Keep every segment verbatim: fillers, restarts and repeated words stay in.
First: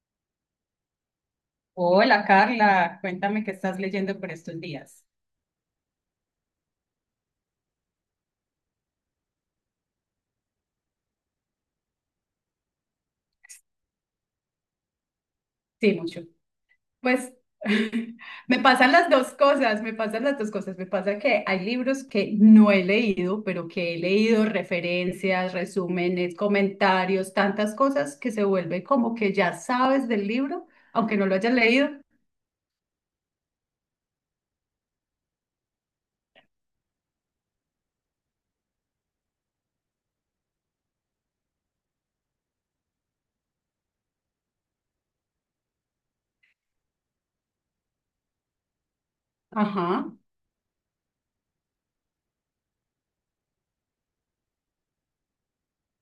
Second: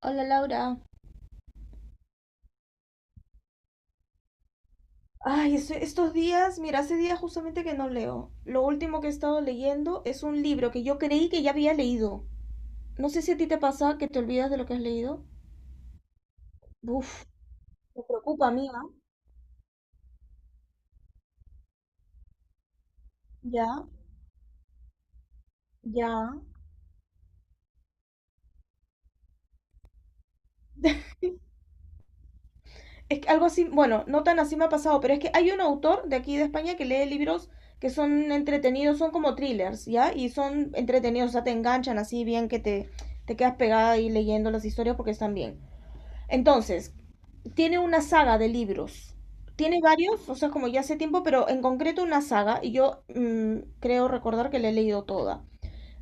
Hola Laura. Hola Carla, cuéntame qué estás leyendo por estos días. Ay, es- estos días, mira, hace días justamente que no leo. Lo último que he estado leyendo es un libro que yo creí que ya había leído. No sé si a ti te pasa que te olvidas de lo que has leído. Sí, mucho. Uf, Pues me preocupa, me amiga. pasan las dos cosas, me pasan las dos cosas. Me pasa que hay libros que no he leído, pero Ya, que he leído referencias, ya. resúmenes, comentarios, tantas cosas que se vuelve como que ya sabes del libro, aunque no lo hayas leído. Es que algo así, bueno, no tan así me ha pasado, pero es que hay un autor de aquí de España que lee libros que son entretenidos, son como thrillers, ¿ya? Y son entretenidos, o sea, te enganchan así bien que te, te quedas pegada ahí leyendo las historias porque están bien. Entonces, tiene una saga de libros. Tiene Ajá. varios, o sea, como ya hace tiempo, pero en concreto una saga, y yo mm, creo recordar que la he leído toda.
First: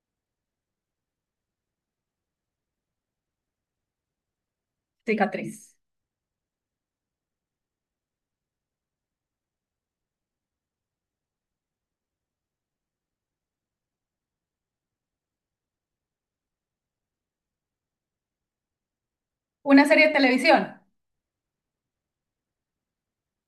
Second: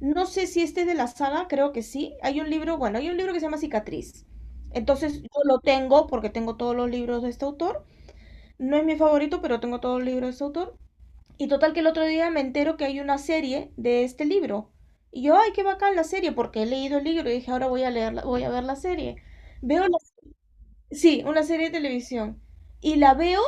No sé si este es de la saga, creo que sí. Hay un libro, bueno, hay un libro que se llama Cicatriz. Entonces, yo lo Cicatriz. tengo porque tengo todos los libros de este autor. No es mi favorito, pero tengo todos los libros de este autor. Y total que el otro día me entero que hay una serie de este libro. Y yo, ay, qué bacán la serie, porque he leído el libro y dije, ahora voy a leer, la- voy a ver la serie. Veo ¿Una serie de televisión? Sí, una serie de televisión. Y la veo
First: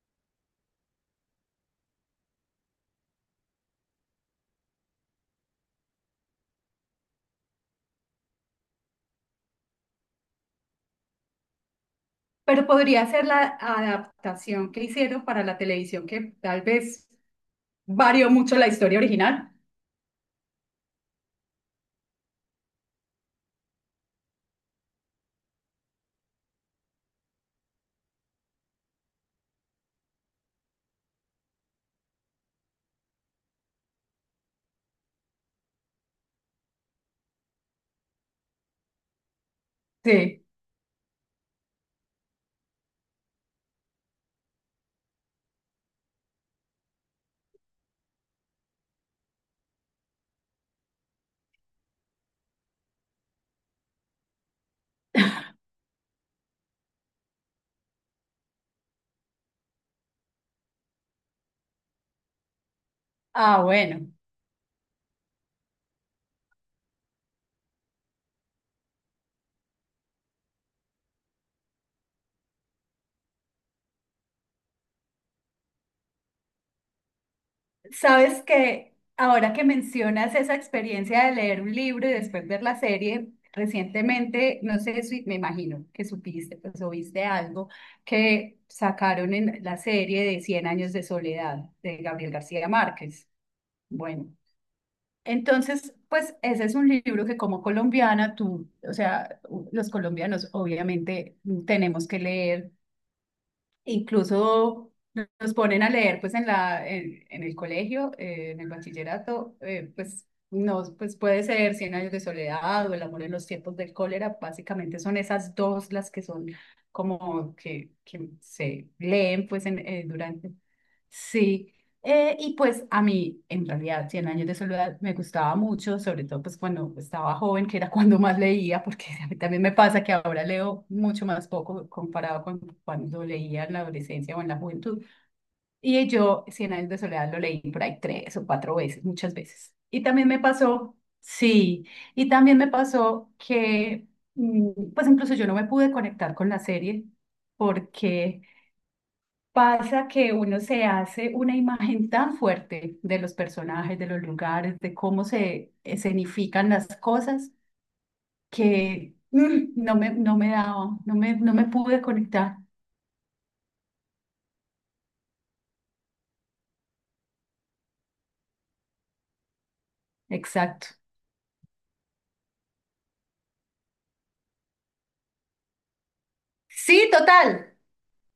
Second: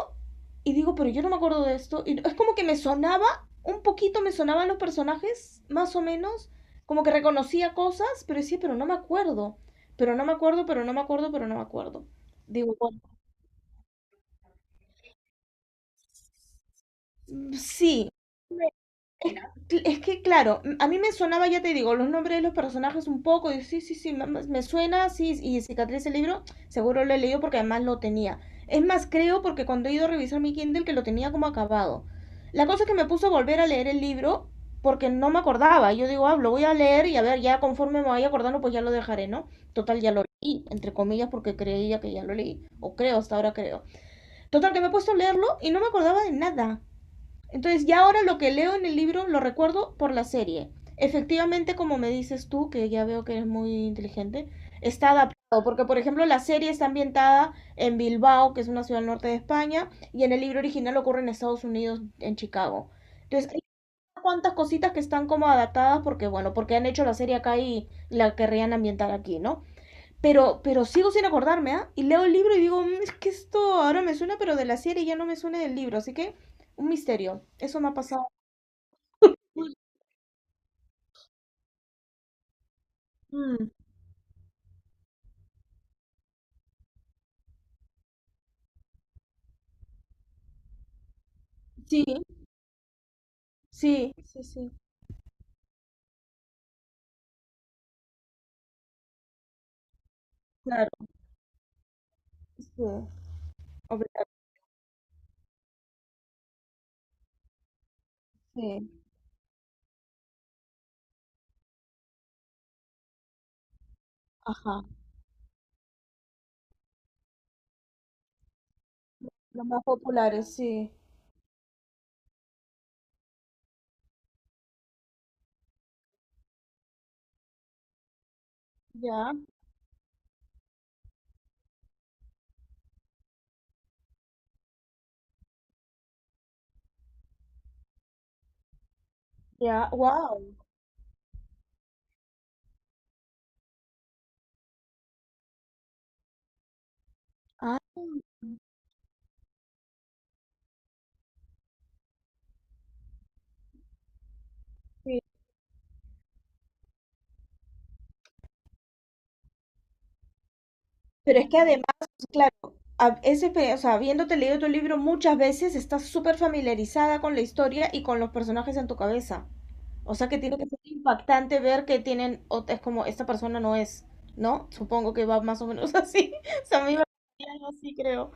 y digo, pero yo no me acuerdo de esto. Y es como que me sonaba, un poquito me sonaban los personajes, más o menos, como que reconocía cosas, pero decía, pero no me acuerdo, pero no me acuerdo, pero no me acuerdo, pero no me acuerdo. Pero Digo, bueno, podría ser la adaptación que hicieron para la televisión, que tal vez sí. varió mucho la historia Es, original. es que, claro, a mí me sonaba, ya te digo, los nombres de los personajes un poco, y sí, sí, sí, me, me suena, sí, y cicatriz el libro, seguro lo he leído porque además lo tenía. Es más, creo porque cuando he ido a revisar mi Kindle que lo tenía como acabado. La cosa es que me puso a volver a leer el libro porque no me acordaba. Yo digo, ah, lo voy a leer y a ver, ya conforme me vaya acordando, pues ya lo dejaré, ¿no? Total, ya lo Sí. leí, entre comillas, porque creía que ya lo leí, o creo, hasta ahora creo. Total, que me he puesto a leerlo y no me acordaba de nada. Entonces ya ahora lo que leo en el libro lo recuerdo por la serie. Efectivamente, como me dices tú, que ya veo que eres muy inteligente, está adaptado, porque por ejemplo la serie está ambientada en Bilbao, que es una ciudad al norte de España, y en el libro original ocurre en Estados Unidos, en Chicago. Entonces, hay Ah, bueno. unas cuantas cositas que están como adaptadas porque, bueno, porque han hecho la serie acá y la querrían ambientar aquí, ¿no? Pero, pero sigo sin acordarme, ¿ah? Y leo el libro y digo, "Mm, es que esto ahora me suena, pero de la serie ya no me suena del libro". Así que, un misterio. Eso me ha pasado. Sabes que ahora que mencionas esa experiencia de leer un libro y después ver la serie, Mm, recientemente, no sé, si me imagino que supiste, pues, o viste algo que sacaron en la serie de Cien años de soledad de sí, Gabriel García Márquez. sí, Bueno, sí, sí. entonces, pues ese es un libro que como colombiana tú, o sea, u- los colombianos Claro, obviamente tenemos que leer. sí. Obligado, Incluso nos ponen a leer pues en la, en, en el colegio, eh, en el sí. bachillerato, eh, pues nos pues puede ser Cien años de soledad o El amor en los tiempos del cólera, Ajá. básicamente son esas dos las que son como que, que se leen Los pues en, más eh, durante. populares, sí. Sí, eh, y pues a mí, en realidad, Cien años de soledad me gustaba mucho, sobre todo pues cuando estaba joven, que era cuando más leía, porque a Ya, mí también me pasa que ahora leo mucho más poco comparado con cuando leía en la adolescencia o en la juventud. Y yo Cien años de soledad lo leí por ahí tres o cuatro veces, muchas veces. ya. Y también me Wow. pasó, sí, y también me pasó que mm, pues incluso yo no me pude conectar con la serie Ah, porque pasa que uno se hace una imagen tan fuerte de los personajes, de los lugares, de sí. cómo se escenifican las cosas, que mm, no me, no me daba, no me, Pero es no que me además, pude claro, conectar. a- ese, pe- o sea, habiéndote leído tu libro muchas veces, estás súper familiarizada con la historia y con los personajes en tu cabeza. O sea que tiene que ser Exacto. impactante ver que tienen, ot- es como, esta persona no es, ¿no? Supongo que va más o menos así. O sea, a mí me Sí, parecía algo total. así, creo.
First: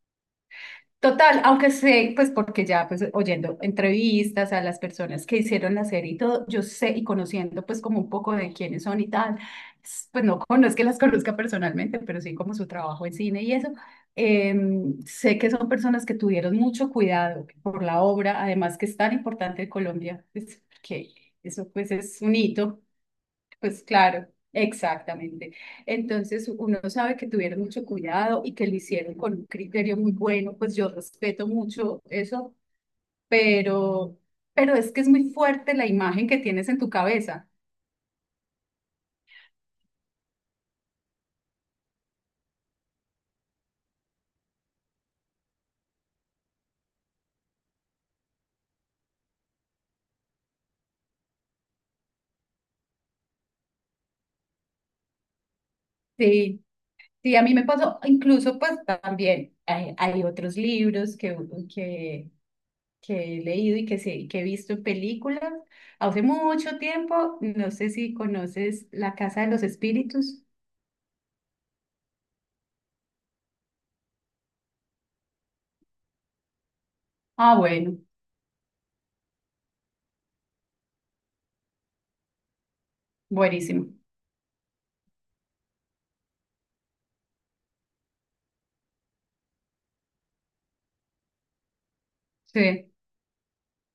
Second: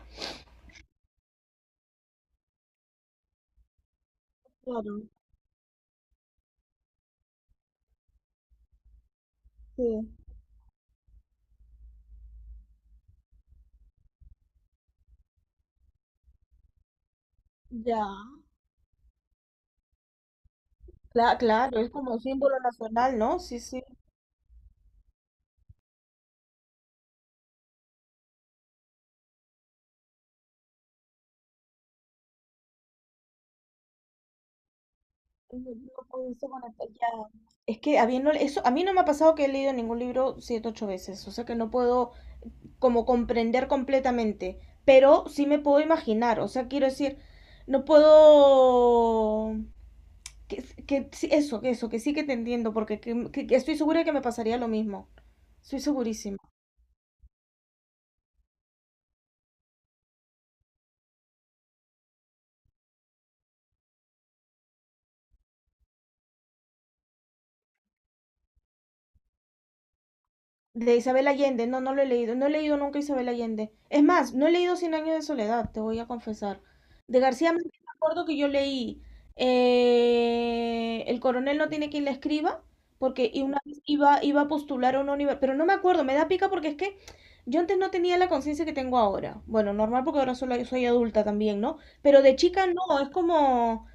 Total, aunque sé, pues porque ya pues oyendo entrevistas a las Claro, personas que hicieron la serie y todo, yo sé y conociendo pues como un poco de quiénes son y tal, sí. s- pues no, con- no es que las conozca personalmente, pero sí como su trabajo en cine y eso, em, sé que son personas que tuvieron mucho cuidado por la Ya. obra, además que es tan importante en Colombia, pues, que Cla- eso claro, es pues como un es un símbolo hito. nacional, ¿no? Sí, Pues sí. claro, exactamente. Entonces uno sabe que tuvieron mucho cuidado y que lo hicieron con un criterio muy bueno, pues yo respeto mucho eso, pero, pero es que es muy No fuerte la no imagen puede que ser tienes en conectado, tu ya. cabeza. Es que habiendo, eso, a mí no me ha pasado que he leído ningún libro siete, ocho veces. O sea que no puedo como comprender completamente. Pero sí me puedo imaginar. O sea, quiero decir, no puedo. Que, que sí, eso, que eso, que sí que te entiendo, porque que- mm, que- que estoy segura que me pasaría lo mismo. Estoy segurísima. Sí, sí, a mí me pasó, incluso pues también hay, hay otros libros que, que, que he leído y que, sí- que he visto en películas. Hace mucho tiempo, no sé si conoces La Casa de los Espíritus. De Isabel Allende, no, no lo he leído. No he leído nunca Isabel Allende. Es más, no he leído Cien años de soledad, te voy a confesar. De García Ah, Márquez me bueno, acuerdo que yo leí eh, El coronel no tiene quien le escriba, porque y una vez buenísimo. iba, iba a postular a una universidad, pero no me acuerdo, me da pica porque es que yo antes no tenía la conciencia que tengo ahora. Bueno, normal porque ahora solo soy adulta también, ¿no? Pero de chica Sí. no, es como.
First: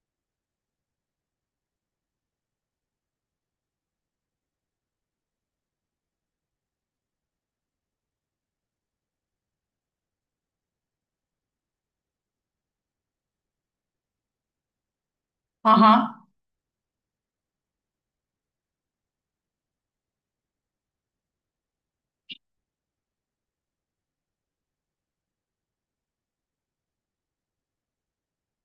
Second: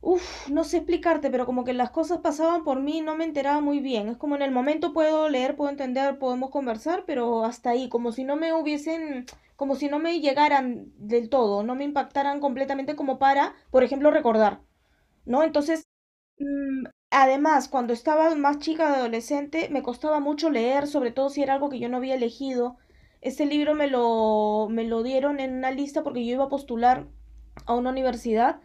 Uf, no sé explicarte, pero como que las cosas pasaban por mí y no me enteraba muy bien. Es como en el momento puedo leer, puedo entender, podemos conversar, pero hasta ahí, como si no me hubiesen, como si no me llegaran del todo, no me impactaran completamente como para, por ejemplo, recordar, ¿no? Entonces, Ajá. mm, además, cuando estaba más chica, de adolescente, me costaba mucho leer, sobre todo si era algo que yo no había elegido. Este libro me lo, me lo dieron en una lista porque yo iba a postular a una universidad,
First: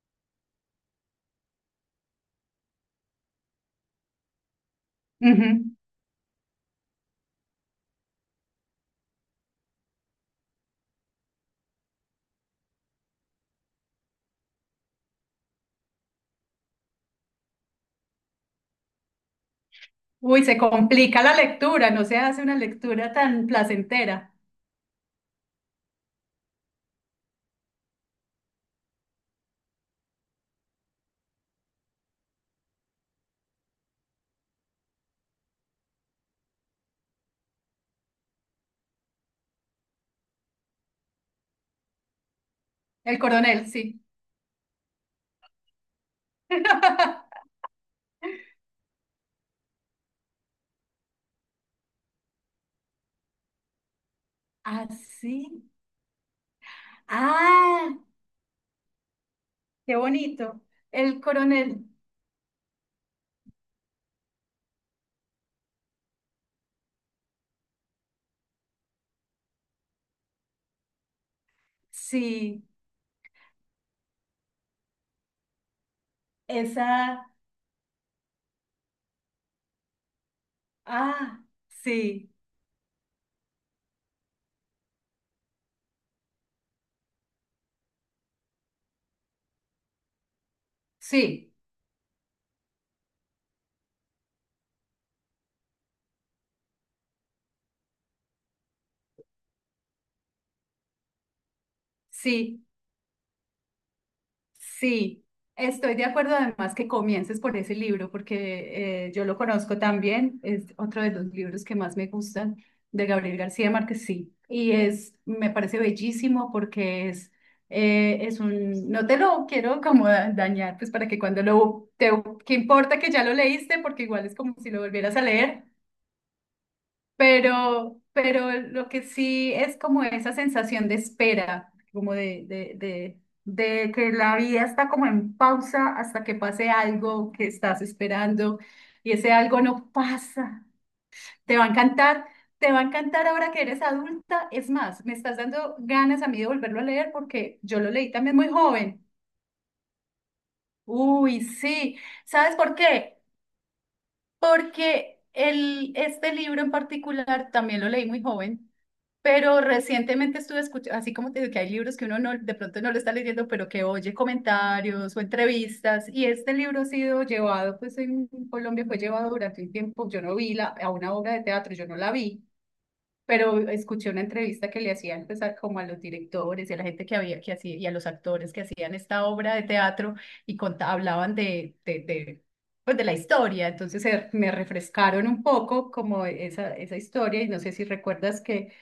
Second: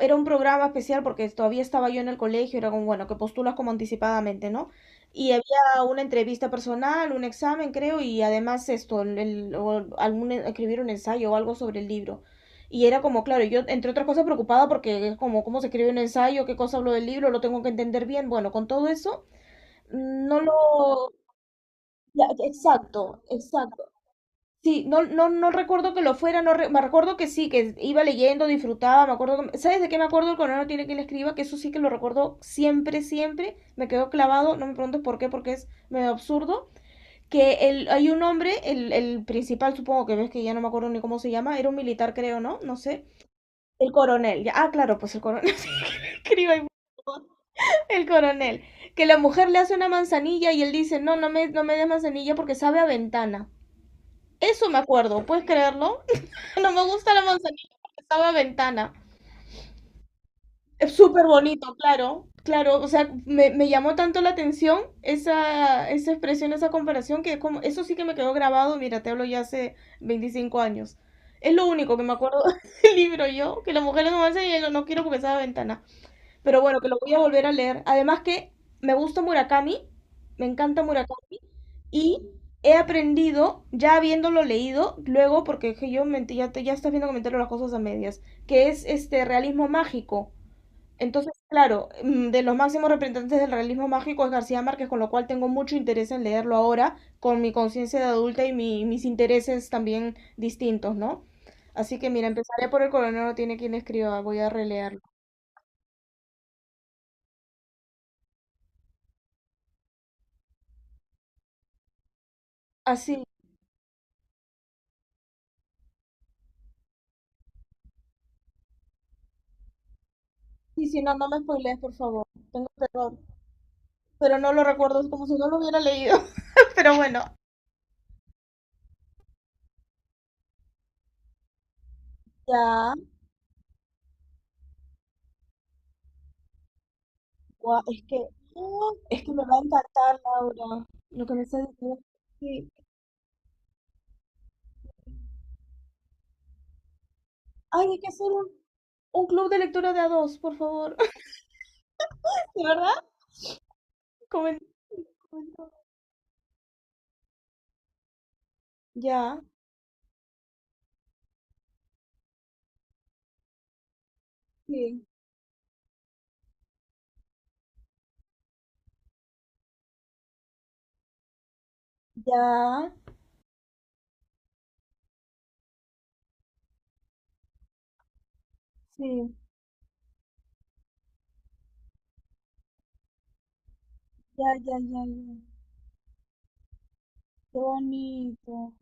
era un programa especial porque todavía estaba yo en el colegio, era como, bueno, que postulas como anticipadamente, ¿no? Y Ujú. había una entrevista personal, un examen, creo, y además esto, el, el- o algún, escribir un ensayo o algo sobre el libro. Y era como, claro, yo, entre otras cosas, preocupada porque es como, ¿cómo se escribe un ensayo? ¿Qué cosa hablo del libro? ¿Lo tengo que entender bien? Bueno, con todo eso, no Uy, se lo. complica la lectura, no se Ya, hace una lectura exacto, tan exacto. placentera. Sí, no, no, no recuerdo que lo fuera, no re- me recuerdo que sí, que iba leyendo, disfrutaba, me acuerdo, que- ¿sabes de qué me acuerdo? El coronel no tiene quien le escriba, que eso sí que lo recuerdo siempre, siempre, me quedó clavado, no me preguntes por qué, porque es medio absurdo, que el, hay un hombre, el, el principal supongo que ves que ya no me acuerdo ni cómo se llama, era un militar creo, ¿no? No sé, El coronel, el sí. coronel, ya, ah, claro, pues el coronel, sí, escriba ahí, el coronel, que la mujer le hace una manzanilla y él dice, no, no me, no me des manzanilla porque sabe a ventana. Eso me acuerdo, ¿puedes Así. creerlo? No me gusta la manzanilla Ah, porque estaba ventana. qué bonito. Es El súper bonito, coronel, claro. Claro, o sea, me, me llamó tanto la atención esa, esa expresión, esa comparación, que como, eso sí que me quedó grabado, mira, te hablo ya hace veinticinco años. Es lo único que me acuerdo sí. del libro yo, que la mujer es una manzanilla y yo no quiero porque estaba ventana. Pero bueno, que lo voy a Esa. volver a leer. Además que me gusta Murakami, me encanta Murakami, Ah, y sí. he aprendido, ya habiéndolo leído, luego, porque que yo mentí, ya, te- ya estás viendo comentario las cosas a medias, que es este realismo mágico. Entonces, Sí, claro, mm, de los máximos representantes del realismo mágico es García Márquez, con lo cual tengo mucho interés en leerlo ahora, con mi conciencia de adulta y mi- mis intereses también distintos, ¿no? Así que mira, sí. empezaré por el coronel no tiene quien escriba, voy a releerlo. Sí, estoy de acuerdo además que comiences por ese libro, porque eh, yo lo conozco también, es otro de los libros que más me gustan de Así Gabriel García Márquez, sí, y es, me parece bellísimo porque es, eh, es un, no te lo quiero como da- dañar, Sí, pues sí, para no, que no me cuando spoilees, lo, por te, favor. qué Tengo importa que terror. ya lo leíste, porque igual es Pero no como lo si lo recuerdo, es volvieras a como si no lo leer, hubiera leído. Pero bueno, pero, pero lo que sí es como esa sensación de espera, como de, de, ya. de, de que la vida está como en pausa hasta que pase algo que Guau, estás es que, esperando oh, y es ese que me va algo a no encantar, pasa. Laura. Lo que me Te va estás a diciendo. encantar, Sí. te va a encantar ahora que eres adulta. Es más, me estás dando ganas a mí de volverlo a leer porque yo Ay, lo hay que leí hacer también un, muy joven. un club de lectura de a dos, por favor. Uy, sí. ¿Sabes ¿De por verdad? qué? Comen- Porque el, este libro en particular también lo leí muy joven, Ya, pero recientemente estuve escuchando, así como te digo que hay libros que uno no, de pronto no lo está leyendo, pero que oye sí. comentarios o entrevistas, y este libro ha sido llevado, pues en Colombia fue llevado durante un tiempo, yo no vi la, a una obra de teatro, yo no la vi, Ya, pero escuché una entrevista que le hacían pues, a- como a los directores y a la gente que había que hacía y a los actores que hacían esta sí. obra de teatro y conta- hablaban de, de, de, pues, de la historia. Entonces se- Ya, me ya, ya, refrescaron ya. un poco como esa, esa historia y Qué no sé si recuerdas que, bonito.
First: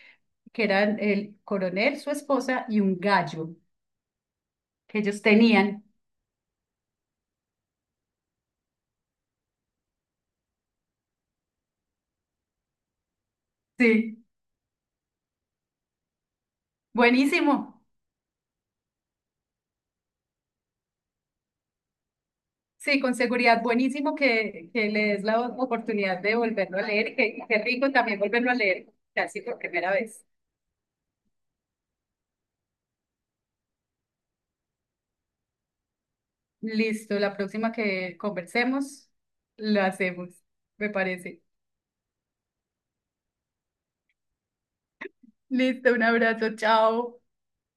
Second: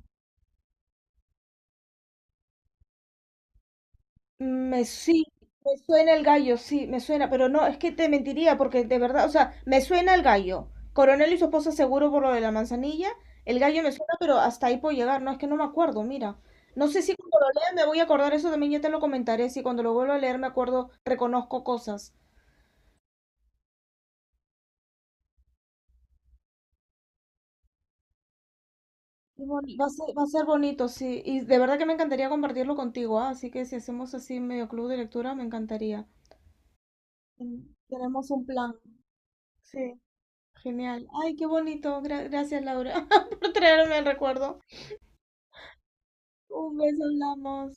que eran el coronel, su esposa y un gallo Me que ellos Sí, me tenían. suena el gallo, sí, me suena, pero no, es que te mentiría porque de verdad, o sea, me suena el gallo. Coronel y su esposa seguro por lo de la manzanilla. El gallo me suena, Sí, pero hasta ahí puedo llegar. No, es que no me acuerdo, mira. No sé si cuando lo lea buenísimo. me voy a acordar eso también, ya te lo comentaré. Si cuando lo vuelvo a leer me acuerdo, reconozco cosas. Sí, con seguridad, buenísimo que, que le des la oportunidad de volverlo a leer y que- qué rico también volverlo a leer casi Qué por boni- Va primera a ser, va vez. a ser bonito, sí. Y de verdad que me encantaría compartirlo contigo, ¿ah? Así que si hacemos así medio club de lectura, me encantaría. Listo, la Mm. próxima que Tenemos un plan. conversemos, lo Sí. hacemos, me Genial. Ay, parece. qué bonito. Gra- gracias, Laura, por traerme el recuerdo. Listo, un abrazo, Un beso, chao. hablamos.